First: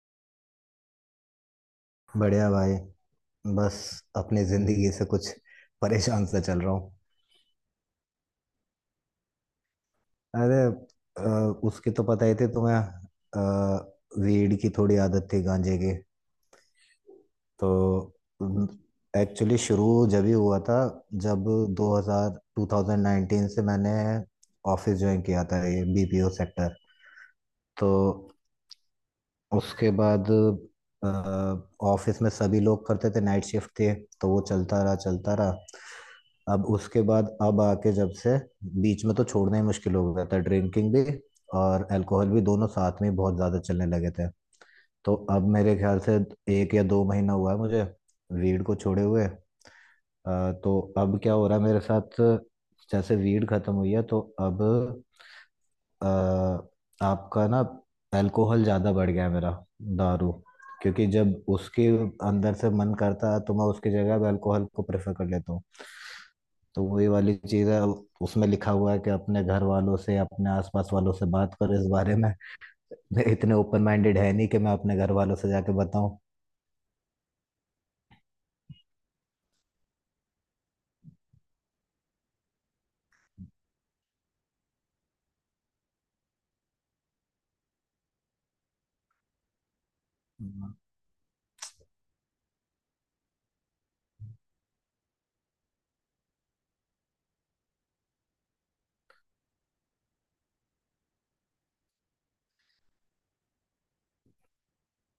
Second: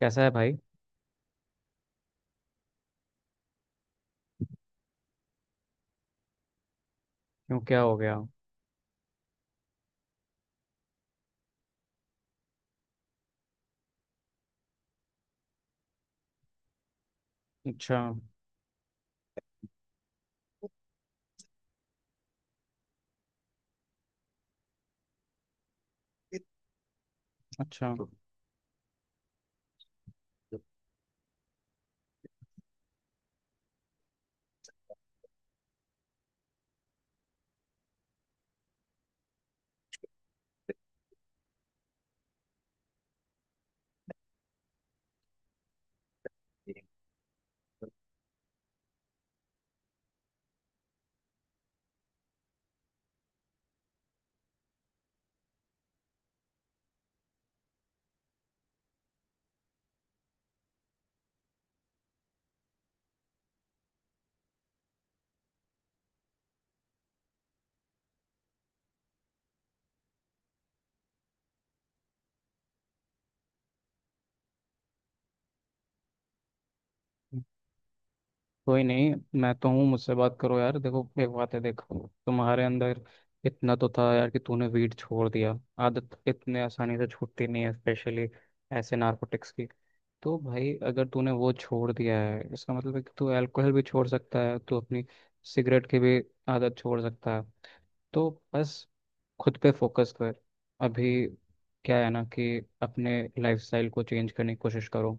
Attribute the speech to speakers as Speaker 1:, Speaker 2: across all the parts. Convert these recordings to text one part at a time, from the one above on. Speaker 1: कैसा है भाई।
Speaker 2: बढ़िया भाई। बस अपनी जिंदगी से कुछ परेशान सा चल रहा हूँ।
Speaker 1: क्यों क्या हो गया।
Speaker 2: अरे, अ, उसकी तो पता ही थी तुम्हें। Weed की थोड़ी आदत थी, गांजे की। तो
Speaker 1: अच्छा।
Speaker 2: एक्चुअली शुरू जब ही हुआ था, जब 2000 2019 से मैंने ऑफिस ज्वाइन किया था, ये बीपीओ सेक्टर। तो
Speaker 1: अच्छा,
Speaker 2: उसके बाद ऑफिस में सभी लोग करते थे, नाइट शिफ्ट थे। तो वो चलता रहा चलता रहा। अब उसके बाद अब आके जब से बीच में तो छोड़ना ही मुश्किल हो गया था, ड्रिंकिंग भी और अल्कोहल भी दोनों साथ में ही बहुत ज़्यादा चलने लगे थे। तो अब मेरे ख्याल से एक या दो महीना हुआ है मुझे वीड को छोड़े हुए। तो अब क्या हो रहा है मेरे साथ, जैसे वीड खत्म हुई है तो अब अ, आपका ना अल्कोहल ज़्यादा बढ़ गया है मेरा, दारू। क्योंकि जब उसके अंदर से मन करता है तो मैं उसकी जगह अब अल्कोहल को प्रेफर कर लेता हूँ। तो वही वाली चीज़ है, अब उसमें लिखा हुआ है कि अपने घर वालों से, अपने आसपास वालों से बात करो इस बारे में। मैं इतने ओपन माइंडेड है नहीं कि मैं अपने घर वालों से जाके बताऊं।
Speaker 1: कोई नहीं। मैं तो हूँ, मुझसे बात करो यार। देखो एक बात है, देखो तुम्हारे अंदर इतना तो था यार कि तूने वीट छोड़ दिया। आदत इतने आसानी से छूटती नहीं है, स्पेशली ऐसे नार्कोटिक्स की। तो भाई
Speaker 2: हम्म।
Speaker 1: अगर तूने वो छोड़ दिया है इसका मतलब है कि तू अल्कोहल भी छोड़ सकता है, तू अपनी सिगरेट की भी आदत छोड़ सकता है। तो बस खुद पे फोकस कर अभी। क्या है ना कि अपने लाइफस्टाइल को चेंज करने की कोशिश करो।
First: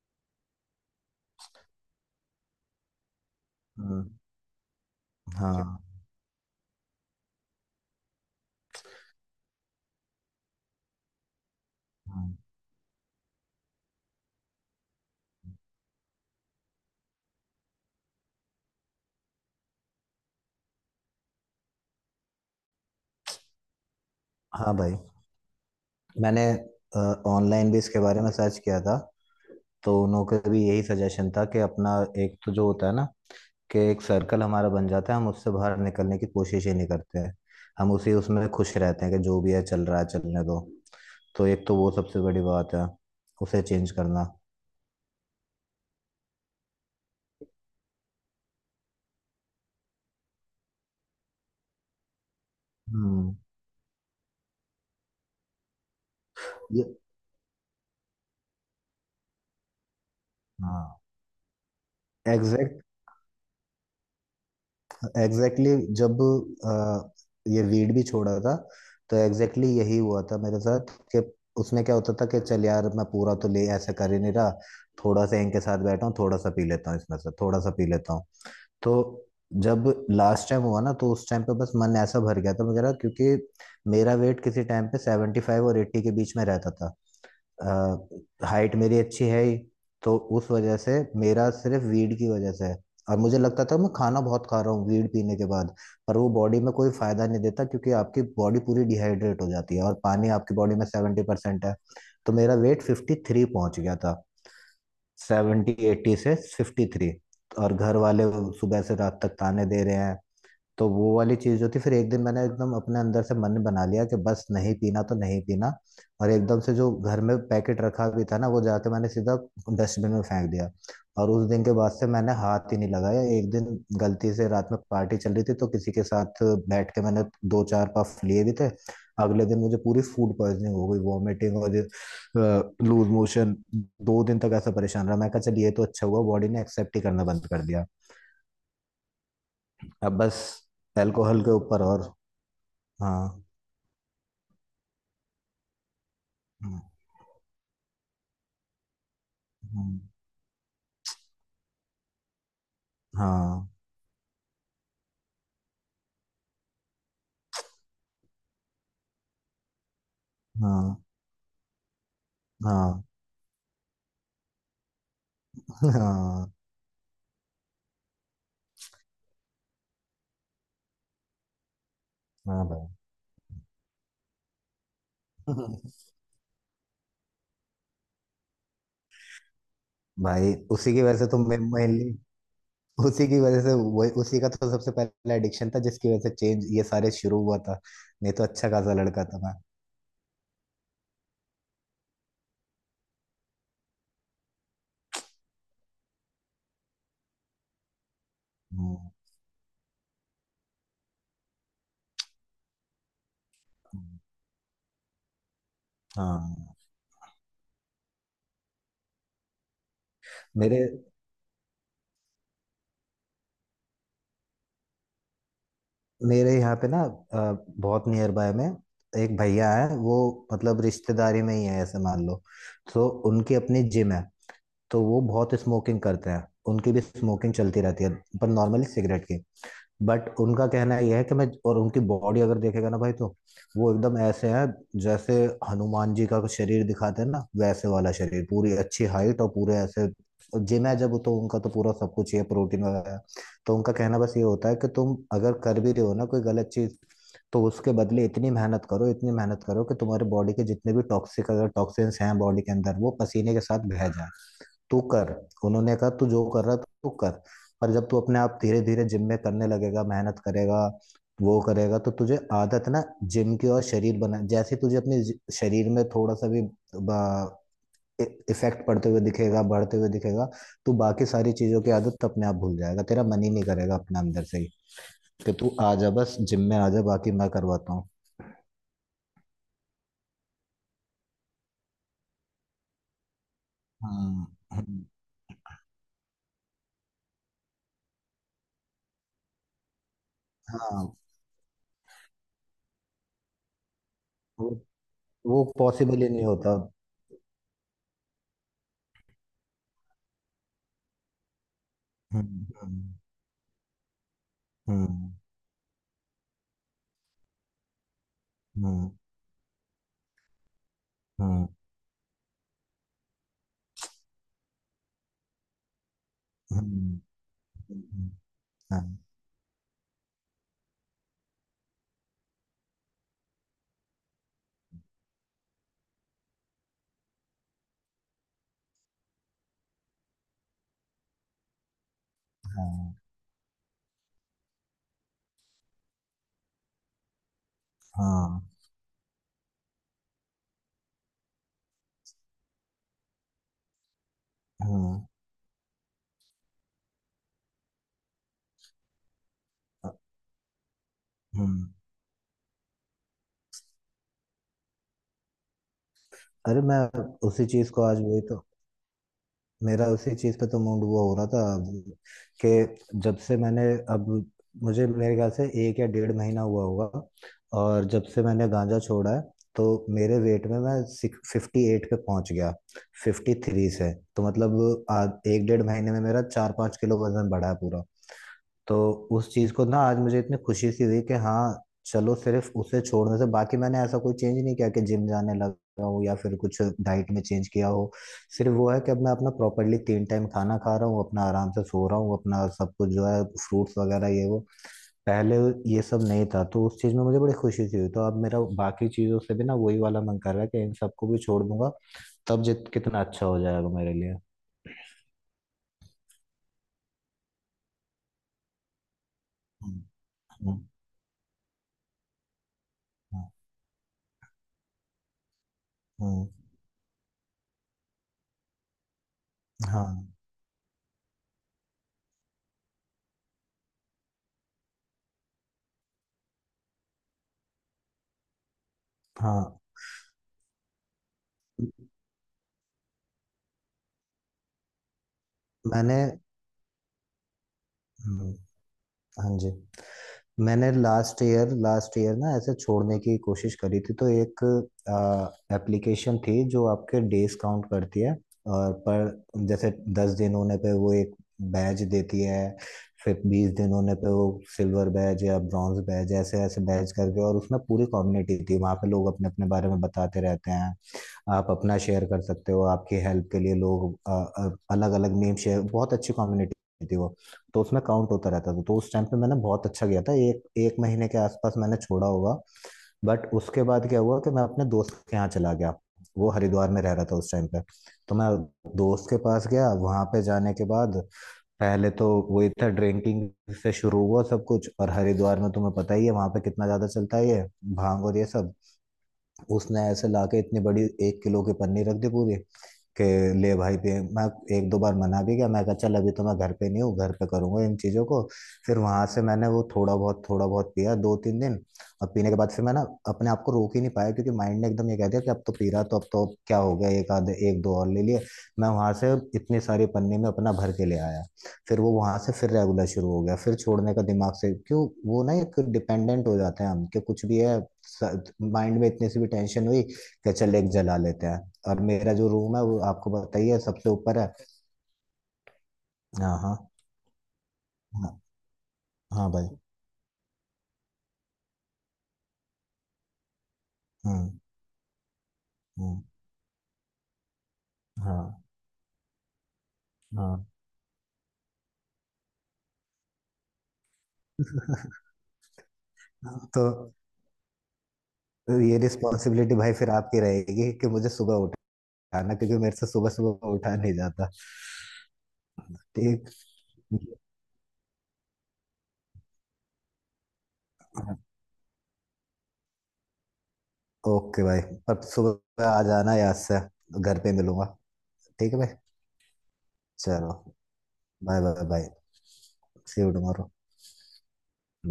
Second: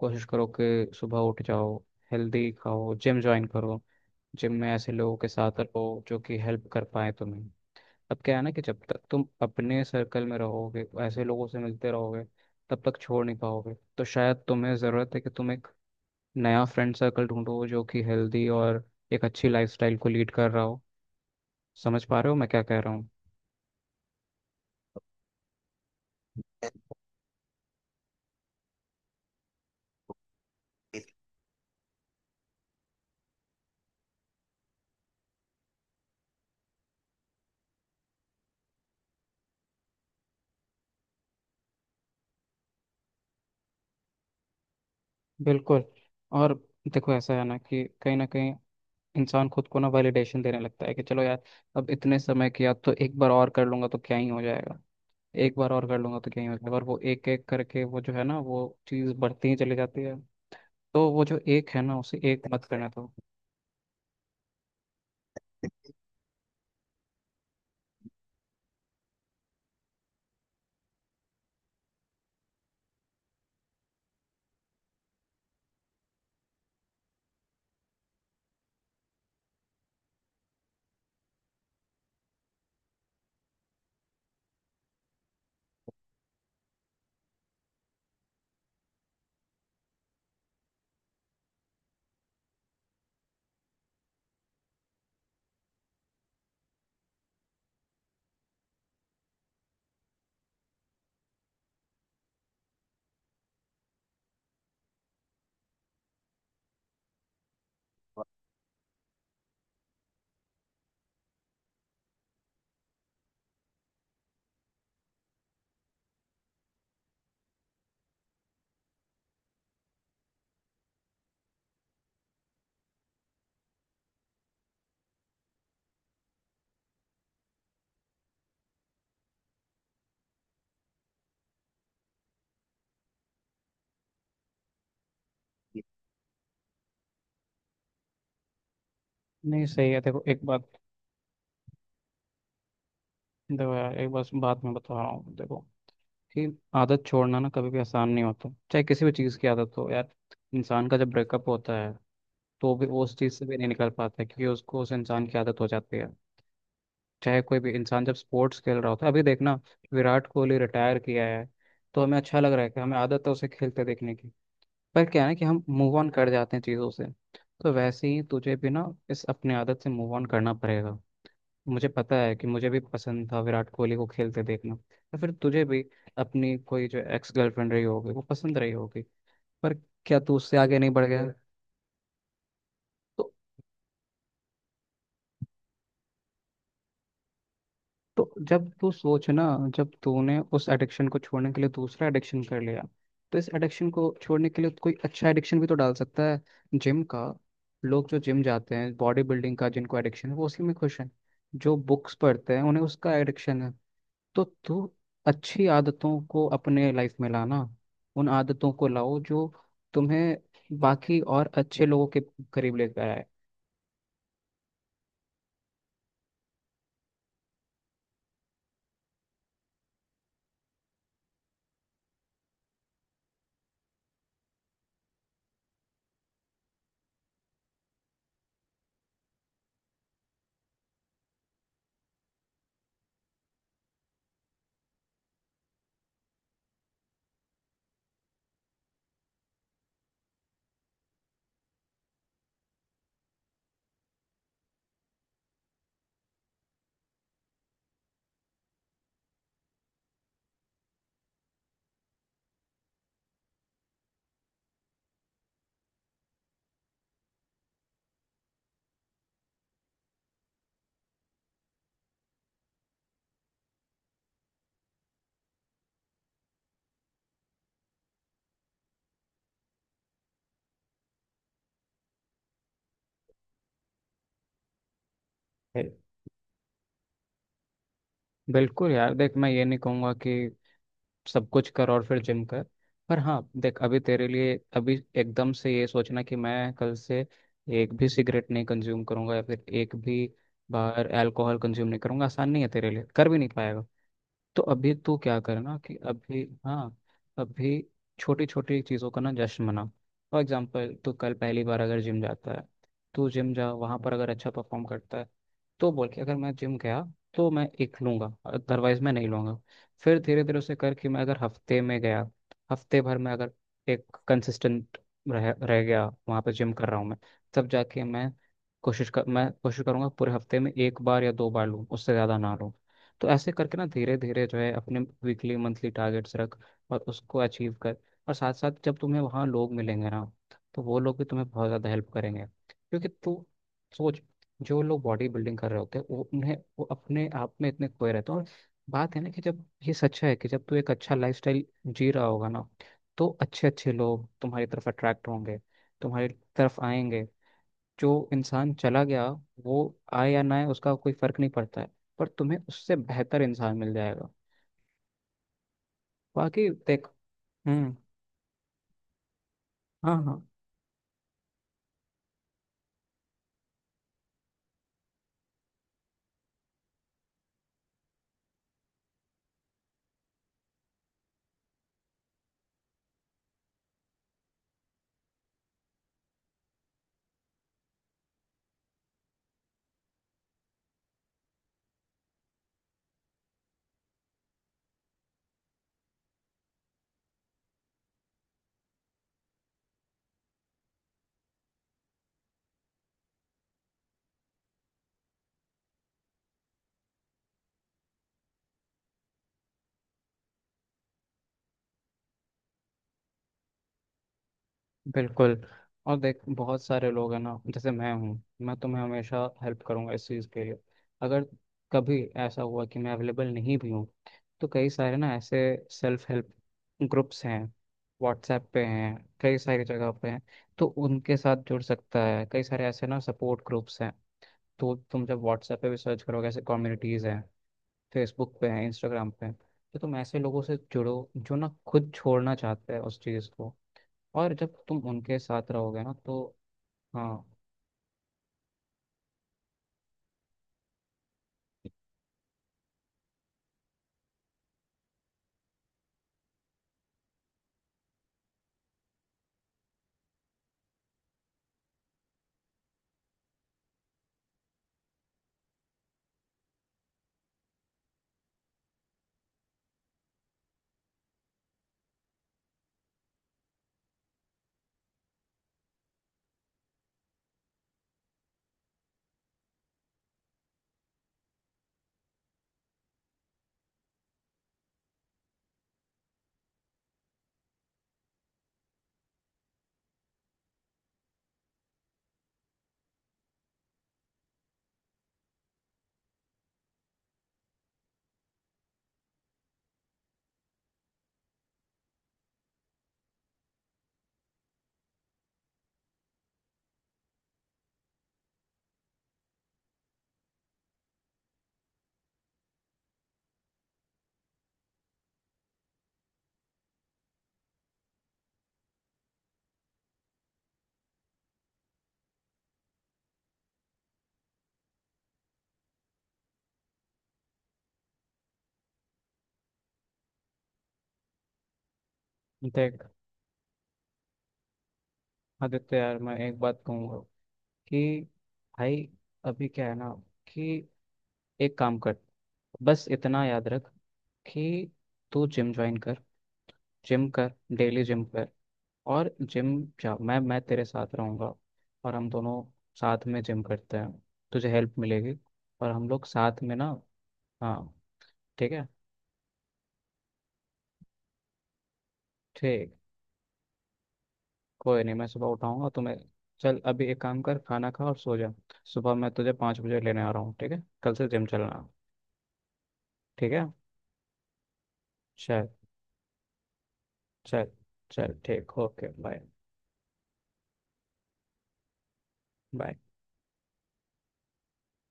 Speaker 1: कोशिश करो कि सुबह उठ जाओ, हेल्दी खाओ, जिम ज्वाइन करो।
Speaker 2: हम्म।
Speaker 1: जिम में ऐसे लोगों के साथ
Speaker 2: हाँ।
Speaker 1: रहो जो कि हेल्प कर पाए तुम्हें। अब क्या है ना कि जब तक तुम अपने सर्कल में रहोगे, ऐसे लोगों से मिलते रहोगे,
Speaker 2: हाँ।
Speaker 1: तब तक छोड़ नहीं पाओगे। तो शायद तुम्हें ज़रूरत है कि तुम एक नया फ्रेंड सर्कल ढूंढो जो कि हेल्दी और एक अच्छी लाइफस्टाइल को लीड कर रहा हो। समझ पा रहे हो मैं क्या कह रहा हूँ।
Speaker 2: हाँ भाई, मैंने ऑनलाइन भी इसके बारे में सर्च किया था। तो उन लोगों का भी यही सजेशन था, कि अपना एक तो जो होता है ना कि एक सर्कल हमारा बन जाता है, हम उससे बाहर निकलने की कोशिश ही नहीं करते हैं। हम उसी उसमें खुश रहते हैं कि जो भी है चल रहा है चलने दो। तो एक तो वो सबसे बड़ी बात है, उसे चेंज करना।
Speaker 1: बिल्कुल। और देखो ऐसा है ना कि कहीं ना कहीं इंसान खुद को ना वैलिडेशन देने लगता है कि चलो यार अब इतने समय किया तो एक बार
Speaker 2: हम्म।
Speaker 1: और कर लूंगा तो क्या ही हो जाएगा। एक बार और कर लूंगा तो क्या ही हो जाएगा, और
Speaker 2: ये।
Speaker 1: वो एक एक करके वो जो है ना वो चीज़ बढ़ती ही चली जाती है।
Speaker 2: हाँ।
Speaker 1: तो वो जो एक है ना, उसे एक मत
Speaker 2: एग्जैक्ट
Speaker 1: करने दो।
Speaker 2: एग्जैक्टली। जब अ, ये वीड भी छोड़ा था, तो एग्जैक्टली exactly यही हुआ था मेरे साथ, कि उसमें क्या होता था कि चल यार मैं पूरा तो ले ऐसा कर ही नहीं रहा, थोड़ा सा इनके साथ बैठा हूँ, थोड़ा सा पी लेता हूँ इसमें से, थोड़ा सा पी लेता हूँ। तो जब लास्ट टाइम हुआ ना, तो उस टाइम पे बस मन ऐसा भर गया था। मैं कह रहा क्योंकि मेरा वेट किसी टाइम पे 75 और 80 के बीच में रहता था। हाइट मेरी अच्छी है ही, तो उस वजह से मेरा सिर्फ वीड की वजह से है। और मुझे लगता था मैं खाना बहुत खा रहा हूँ वीड पीने के बाद, पर वो बॉडी में कोई फायदा नहीं देता, क्योंकि आपकी बॉडी पूरी डिहाइड्रेट हो जाती है और पानी आपकी बॉडी में 70% है। तो मेरा वेट 53 पहुंच गया था, 70 80 से 53। और घर वाले सुबह से रात तक ताने दे रहे हैं। तो वो वाली चीज जो थी, फिर एक दिन मैंने एकदम अपने अंदर से मन बना लिया कि बस नहीं पीना तो नहीं पीना। और एकदम से जो घर में पैकेट रखा भी था ना, वो जाके मैंने सीधा डस्टबिन में फेंक दिया। और उस दिन के बाद से मैंने हाथ ही नहीं लगाया। एक दिन गलती से रात में पार्टी चल रही थी तो किसी के साथ बैठ के मैंने दो चार पफ लिए भी थे। अगले दिन मुझे पूरी फूड पॉइजनिंग हो गई, वॉमिटिंग और लूज मोशन। दो दिन तक ऐसा परेशान रहा, मैं कहा चल ये तो अच्छा हुआ, बॉडी ने एक्सेप्ट ही करना बंद कर दिया।
Speaker 1: नहीं, सही है।
Speaker 2: अब
Speaker 1: देखो
Speaker 2: बस
Speaker 1: एक बात,
Speaker 2: एल्कोहल के ऊपर। और हाँ।
Speaker 1: देखो यार एक बस बात मैं बता रहा हूँ। देखो कि
Speaker 2: हम्म।
Speaker 1: आदत छोड़ना ना कभी भी आसान नहीं होता, चाहे किसी भी चीज़ की आदत हो
Speaker 2: हम्म।
Speaker 1: यार। इंसान का जब ब्रेकअप होता है तो भी वो उस चीज़ से भी नहीं
Speaker 2: हाँ।
Speaker 1: निकल पाता है क्योंकि उसको उस इंसान की आदत हो जाती है। चाहे कोई भी इंसान जब स्पोर्ट्स खेल रहा होता है, अभी देखना, विराट कोहली
Speaker 2: हाँ।
Speaker 1: रिटायर किया है। तो हमें अच्छा लग रहा है कि हमें
Speaker 2: हाँ।
Speaker 1: आदत है उसे खेलते देखने की। पर क्या है ना कि हम मूव ऑन कर
Speaker 2: हाँ।
Speaker 1: जाते हैं चीज़ों से। तो वैसे ही तुझे भी ना इस अपनी आदत से मूव ऑन करना पड़ेगा। मुझे पता है कि
Speaker 2: हाँ
Speaker 1: मुझे भी
Speaker 2: भाई।
Speaker 1: पसंद था विराट कोहली को खेलते देखना, या फिर तुझे भी अपनी कोई जो एक्स गर्लफ्रेंड रही होगी वो पसंद रही होगी। पर क्या तू
Speaker 2: भाई
Speaker 1: उससे आगे नहीं
Speaker 2: उसी की
Speaker 1: बढ़
Speaker 2: वजह
Speaker 1: गया।
Speaker 2: से तो मैं mainly उसी
Speaker 1: तो
Speaker 2: की वजह से, वही उसी का तो सबसे पहला एडिक्शन था जिसकी वजह से चेंज ये सारे शुरू हुआ था। नहीं तो अच्छा
Speaker 1: जब तू
Speaker 2: खासा लड़का
Speaker 1: सोच
Speaker 2: था
Speaker 1: ना,
Speaker 2: मैं।
Speaker 1: जब तूने उस एडिक्शन को छोड़ने के लिए दूसरा एडिक्शन कर लिया, तो इस एडिक्शन को छोड़ने के लिए कोई अच्छा एडिक्शन भी तो डाल सकता है। जिम का। लोग जो जिम जाते हैं,
Speaker 2: हम्म।
Speaker 1: बॉडी बिल्डिंग का जिनको एडिक्शन है, वो उसी में खुश हैं। जो बुक्स पढ़ते हैं उन्हें उसका एडिक्शन है।
Speaker 2: हम्म।
Speaker 1: तो तू अच्छी आदतों को
Speaker 2: हाँ।
Speaker 1: अपने लाइफ में लाना। उन आदतों को लाओ जो तुम्हें
Speaker 2: मेरे
Speaker 1: बाकी और अच्छे लोगों के करीब लेकर आए
Speaker 2: मेरे यहाँ पे ना बहुत नियर बाय में एक भैया है वो, मतलब रिश्तेदारी में ही है ऐसे मान लो। तो उनकी अपनी जिम है, तो वो बहुत स्मोकिंग करते हैं। उनकी भी स्मोकिंग चलती रहती है, पर नॉर्मली सिगरेट की। बट उनका कहना यह है कि मैं और उनकी बॉडी अगर देखेगा ना भाई, तो वो एकदम ऐसे हैं जैसे हनुमान जी का शरीर दिखाते हैं ना, वैसे वाला शरीर, पूरी अच्छी हाइट और पूरे ऐसे। जिम है जब तो उनका, तो पूरा सब कुछ ही है, प्रोटीन वगैरह। तो उनका कहना बस ये होता है कि तुम अगर कर भी रहे हो ना कोई गलत चीज, तो उसके बदले इतनी मेहनत करो, इतनी मेहनत करो कि तुम्हारे बॉडी के जितने भी टॉक्सिक, अगर टॉक्सिन्स हैं बॉडी के अंदर, वो पसीने के साथ बह जाए। तू कर, उन्होंने कहा, तू जो कर रहा है तू कर। पर जब तू अपने आप धीरे धीरे जिम में करने लगेगा, मेहनत करेगा, वो करेगा, तो तुझे आदत ना जिम की, और शरीर बना जैसे तुझे अपने शरीर में थोड़ा सा भी इफेक्ट पड़ते हुए दिखेगा, बढ़ते हुए दिखेगा, तो बाकी सारी चीजों की आदत तो अपने आप भूल जाएगा, तेरा मन ही नहीं करेगा अपने अंदर से ही, कि तू आ
Speaker 1: है।
Speaker 2: जा बस जिम में आ जा, बाकी मैं करवाता हूँ।
Speaker 1: बिल्कुल यार। देख मैं ये नहीं कहूँगा कि सब कुछ कर और फिर जिम कर। पर हाँ देख, अभी तेरे
Speaker 2: हाँ।
Speaker 1: लिए अभी
Speaker 2: हम्म।
Speaker 1: एकदम से ये सोचना कि मैं कल से एक भी सिगरेट नहीं कंज्यूम करूंगा या फिर एक भी
Speaker 2: हाँ।
Speaker 1: बार अल्कोहल कंज्यूम नहीं करूंगा, आसान नहीं है। तेरे लिए कर भी नहीं पाएगा। तो
Speaker 2: वो
Speaker 1: अभी तो क्या
Speaker 2: वो
Speaker 1: करना कि
Speaker 2: पॉसिबल ही
Speaker 1: अभी
Speaker 2: नहीं होता।
Speaker 1: हाँ, अभी छोटी छोटी चीज़ों का ना जश्न मना। फॉर एग्जाम्पल, तू कल पहली बार अगर जिम जाता है,
Speaker 2: हम्म। हम्म।
Speaker 1: तू जिम जा, वहाँ पर अगर अच्छा परफॉर्म करता है
Speaker 2: हम्म।
Speaker 1: तो बोल के, अगर मैं जिम गया तो मैं एक लूँगा, अदरवाइज
Speaker 2: हम्म।
Speaker 1: मैं नहीं लूँगा। फिर धीरे धीरे उसे करके, मैं अगर
Speaker 2: हम्म।
Speaker 1: हफ्ते में गया, हफ्ते भर में अगर एक कंसिस्टेंट रह रह गया वहाँ पर जिम कर रहा हूँ मैं,
Speaker 2: हम्म।
Speaker 1: तब जाके मैं
Speaker 2: हम्म।
Speaker 1: कोशिश
Speaker 2: हाँ।
Speaker 1: कर, मैं कोशिश करूँगा पूरे हफ्ते में एक बार या दो बार लूँ, उससे ज़्यादा ना लूँ। तो ऐसे करके ना धीरे धीरे जो है, अपने वीकली मंथली टारगेट्स रख और उसको अचीव कर। और साथ साथ जब तुम्हें वहाँ लोग मिलेंगे ना, तो वो लोग भी तुम्हें बहुत ज़्यादा हेल्प करेंगे। क्योंकि
Speaker 2: हाँ।
Speaker 1: तू सोच, जो लोग बॉडी बिल्डिंग कर रहे होते हैं वो उन्हें वो अपने आप में इतने खोए रहते हैं। और
Speaker 2: हाँ।
Speaker 1: बात है ना कि जब ये सच है कि जब तू एक अच्छा लाइफस्टाइल जी रहा होगा ना, तो अच्छे अच्छे लोग तुम्हारी तरफ
Speaker 2: हम्म।
Speaker 1: अट्रैक्ट होंगे, तुम्हारी तरफ आएंगे। जो इंसान चला गया, वो
Speaker 2: अ-
Speaker 1: आए या ना आए, उसका कोई फर्क नहीं पड़ता है।
Speaker 2: हम्म।
Speaker 1: पर तुम्हें उससे बेहतर इंसान मिल जाएगा। बाकी
Speaker 2: अरे मैं
Speaker 1: देख।
Speaker 2: उसी चीज
Speaker 1: हम्म।
Speaker 2: को आज वही तो, मेरा
Speaker 1: हाँ
Speaker 2: उसी
Speaker 1: हाँ।
Speaker 2: चीज पे तो मूड वो हो रहा था अब, कि जब से मैंने, अब मुझे मेरे ख्याल से एक या डेढ़ महीना हुआ होगा, और जब से मैंने गांजा छोड़ा है, तो मेरे वेट में मैं 58 पे पहुंच गया, 53 से। तो मतलब आज एक डेढ़ महीने में मेरा चार पाँच किलो वजन बढ़ा है पूरा। तो उस चीज को ना आज मुझे इतनी खुशी सी हुई कि हाँ, चलो सिर्फ उसे छोड़ने से, बाकी मैंने ऐसा कोई चेंज नहीं किया कि जिम जाने लगा हूँ या फिर कुछ डाइट में चेंज किया हो। सिर्फ वो है कि अब मैं अपना प्रॉपरली 3 टाइम खाना खा रहा हूँ, अपना आराम से सो रहा हूँ, अपना सब कुछ जो है फ्रूट्स वगैरह ये वो, पहले ये सब नहीं था। तो उस चीज में मुझे बड़ी खुशी सी हुई, तो अब मेरा बाकी चीजों से भी ना वही वाला मन कर रहा है कि इन सबको भी छोड़ दूंगा, तब जित कितना अच्छा हो जाएगा मेरे लिए।
Speaker 1: बिल्कुल। और देख बहुत सारे लोग हैं ना जैसे मैं हूँ, मैं तुम्हें हमेशा हेल्प
Speaker 2: हम्म।
Speaker 1: करूंगा इस चीज़ के लिए।
Speaker 2: हम्म।
Speaker 1: अगर कभी ऐसा हुआ कि मैं अवेलेबल
Speaker 2: हम्म।
Speaker 1: नहीं भी हूँ, तो कई सारे ना ऐसे सेल्फ
Speaker 2: हम्म।
Speaker 1: हेल्प ग्रुप्स हैं, व्हाट्सएप पे हैं, कई सारी जगह
Speaker 2: हाँ।
Speaker 1: पे हैं। तो उनके साथ जुड़ सकता है, कई सारे ऐसे ना सपोर्ट ग्रुप्स हैं। तो तुम जब व्हाट्सएप पे भी सर्च करोगे, ऐसे कम्युनिटीज़ हैं, फेसबुक पे हैं, इंस्टाग्राम पे हैं,
Speaker 2: हाँ।
Speaker 1: तो तुम ऐसे लोगों से जुड़ो जो ना खुद छोड़ना चाहते हैं उस चीज़ को। और जब तुम उनके साथ रहोगे ना
Speaker 2: मैंने।
Speaker 1: तो हाँ।
Speaker 2: हम्म। हाँ जी, मैंने लास्ट ईयर ना ऐसे छोड़ने की कोशिश करी थी, तो एक एप्लीकेशन थी जो आपके डेज काउंट करती है। और पर जैसे 10 दिन होने पे वो एक बैज देती है, फिर 20 दिन होने पे वो सिल्वर बैज या ब्रॉन्ज बैज, ऐसे ऐसे बैज करके। और उसमें पूरी कम्युनिटी थी, वहाँ पे लोग अपने अपने बारे में बताते रहते हैं। आप अपना शेयर कर सकते हो, आपकी हेल्प के लिए लोग अलग अलग नेम शेयर, बहुत अच्छी कम्युनिटी थी वो। तो उसमें काउंट होता रहता था, तो उस टाइम पे मैंने बहुत अच्छा किया था, एक एक महीने के आसपास मैंने छोड़ा होगा। बट उसके बाद क्या हुआ कि मैं अपने दोस्त के यहाँ चला गया, वो हरिद्वार में रह रहा था उस टाइम पे। तो मैं दोस्त के पास गया, वहां पे जाने के बाद पहले तो वही था, ड्रिंकिंग से शुरू हुआ सब कुछ, और हरिद्वार में तुम्हें पता ही है वहां पे कितना ज्यादा चलता है ये भांग और ये सब। उसने ऐसे लाके इतनी बड़ी एक किलो की पन्नी रख दी पूरी, कि ले भाई। पे मैं एक दो बार मना भी किया, मैं कहा चल अभी तो मैं घर पे नहीं हूँ, घर पे करूंगा इन चीज़ों को। फिर वहां से मैंने वो थोड़ा बहुत पिया दो तीन दिन, और पीने के बाद फिर मैं ना अपने आप को रोक ही नहीं पाया, क्योंकि माइंड ने एकदम ये कह दिया कि अब तो पी रहा, तो अब तो क्या हो गया, एक आधे एक दो और ले लिए। मैं वहां से इतनी सारी पन्नी में अपना भर के ले आया। फिर वो वहां से फिर रेगुलर शुरू हो गया, फिर छोड़ने का दिमाग से क्यों, वो ना एक डिपेंडेंट हो जाते हैं हम, कि कुछ भी है, माइंड में इतनी सी भी टेंशन हुई कि चल एक जला लेते हैं। और मेरा जो रूम है वो
Speaker 1: देख
Speaker 2: आपको बताइए सबसे ऊपर है।
Speaker 1: आदित्य यार, मैं
Speaker 2: हाँ।
Speaker 1: एक
Speaker 2: हाँ।
Speaker 1: बात कहूँगा कि
Speaker 2: हाँ।
Speaker 1: भाई,
Speaker 2: हाँ
Speaker 1: अभी
Speaker 2: भाई।
Speaker 1: क्या है ना कि एक काम कर, बस इतना याद रख
Speaker 2: हम्म।
Speaker 1: कि तू जिम ज्वाइन कर।
Speaker 2: हम्म।
Speaker 1: जिम कर, डेली जिम
Speaker 2: हाँ।
Speaker 1: कर। और जिम जा, मैं
Speaker 2: हाँ।
Speaker 1: तेरे साथ रहूँगा, और हम दोनों साथ में जिम करते हैं, तुझे हेल्प मिलेगी। और हम लोग साथ में
Speaker 2: तो
Speaker 1: ना, हाँ। ठीक है।
Speaker 2: ये रिस्पॉन्सिबिलिटी भाई फिर आपकी रहेगी कि मुझे सुबह उठाना, क्योंकि
Speaker 1: ठीक,
Speaker 2: मेरे से सुबह सुबह उठा नहीं जाता।
Speaker 1: कोई नहीं, मैं सुबह उठाऊँगा तुम्हें।
Speaker 2: ठीक।
Speaker 1: चल अभी एक काम कर, खाना खा और सो जा। सुबह मैं तुझे 5 बजे लेने आ रहा हूँ, ठीक है, कल से जिम चलना। ठीक है।
Speaker 2: ओके भाई, पर
Speaker 1: चल।
Speaker 2: सुबह आ जाना याद से। घर पे
Speaker 1: चल।
Speaker 2: मिलूंगा।
Speaker 1: चल
Speaker 2: ठीक
Speaker 1: ठीक,
Speaker 2: है भाई।
Speaker 1: ओके, बाय
Speaker 2: चलो। Bye bye bye.
Speaker 1: Bye.
Speaker 2: See you tomorrow.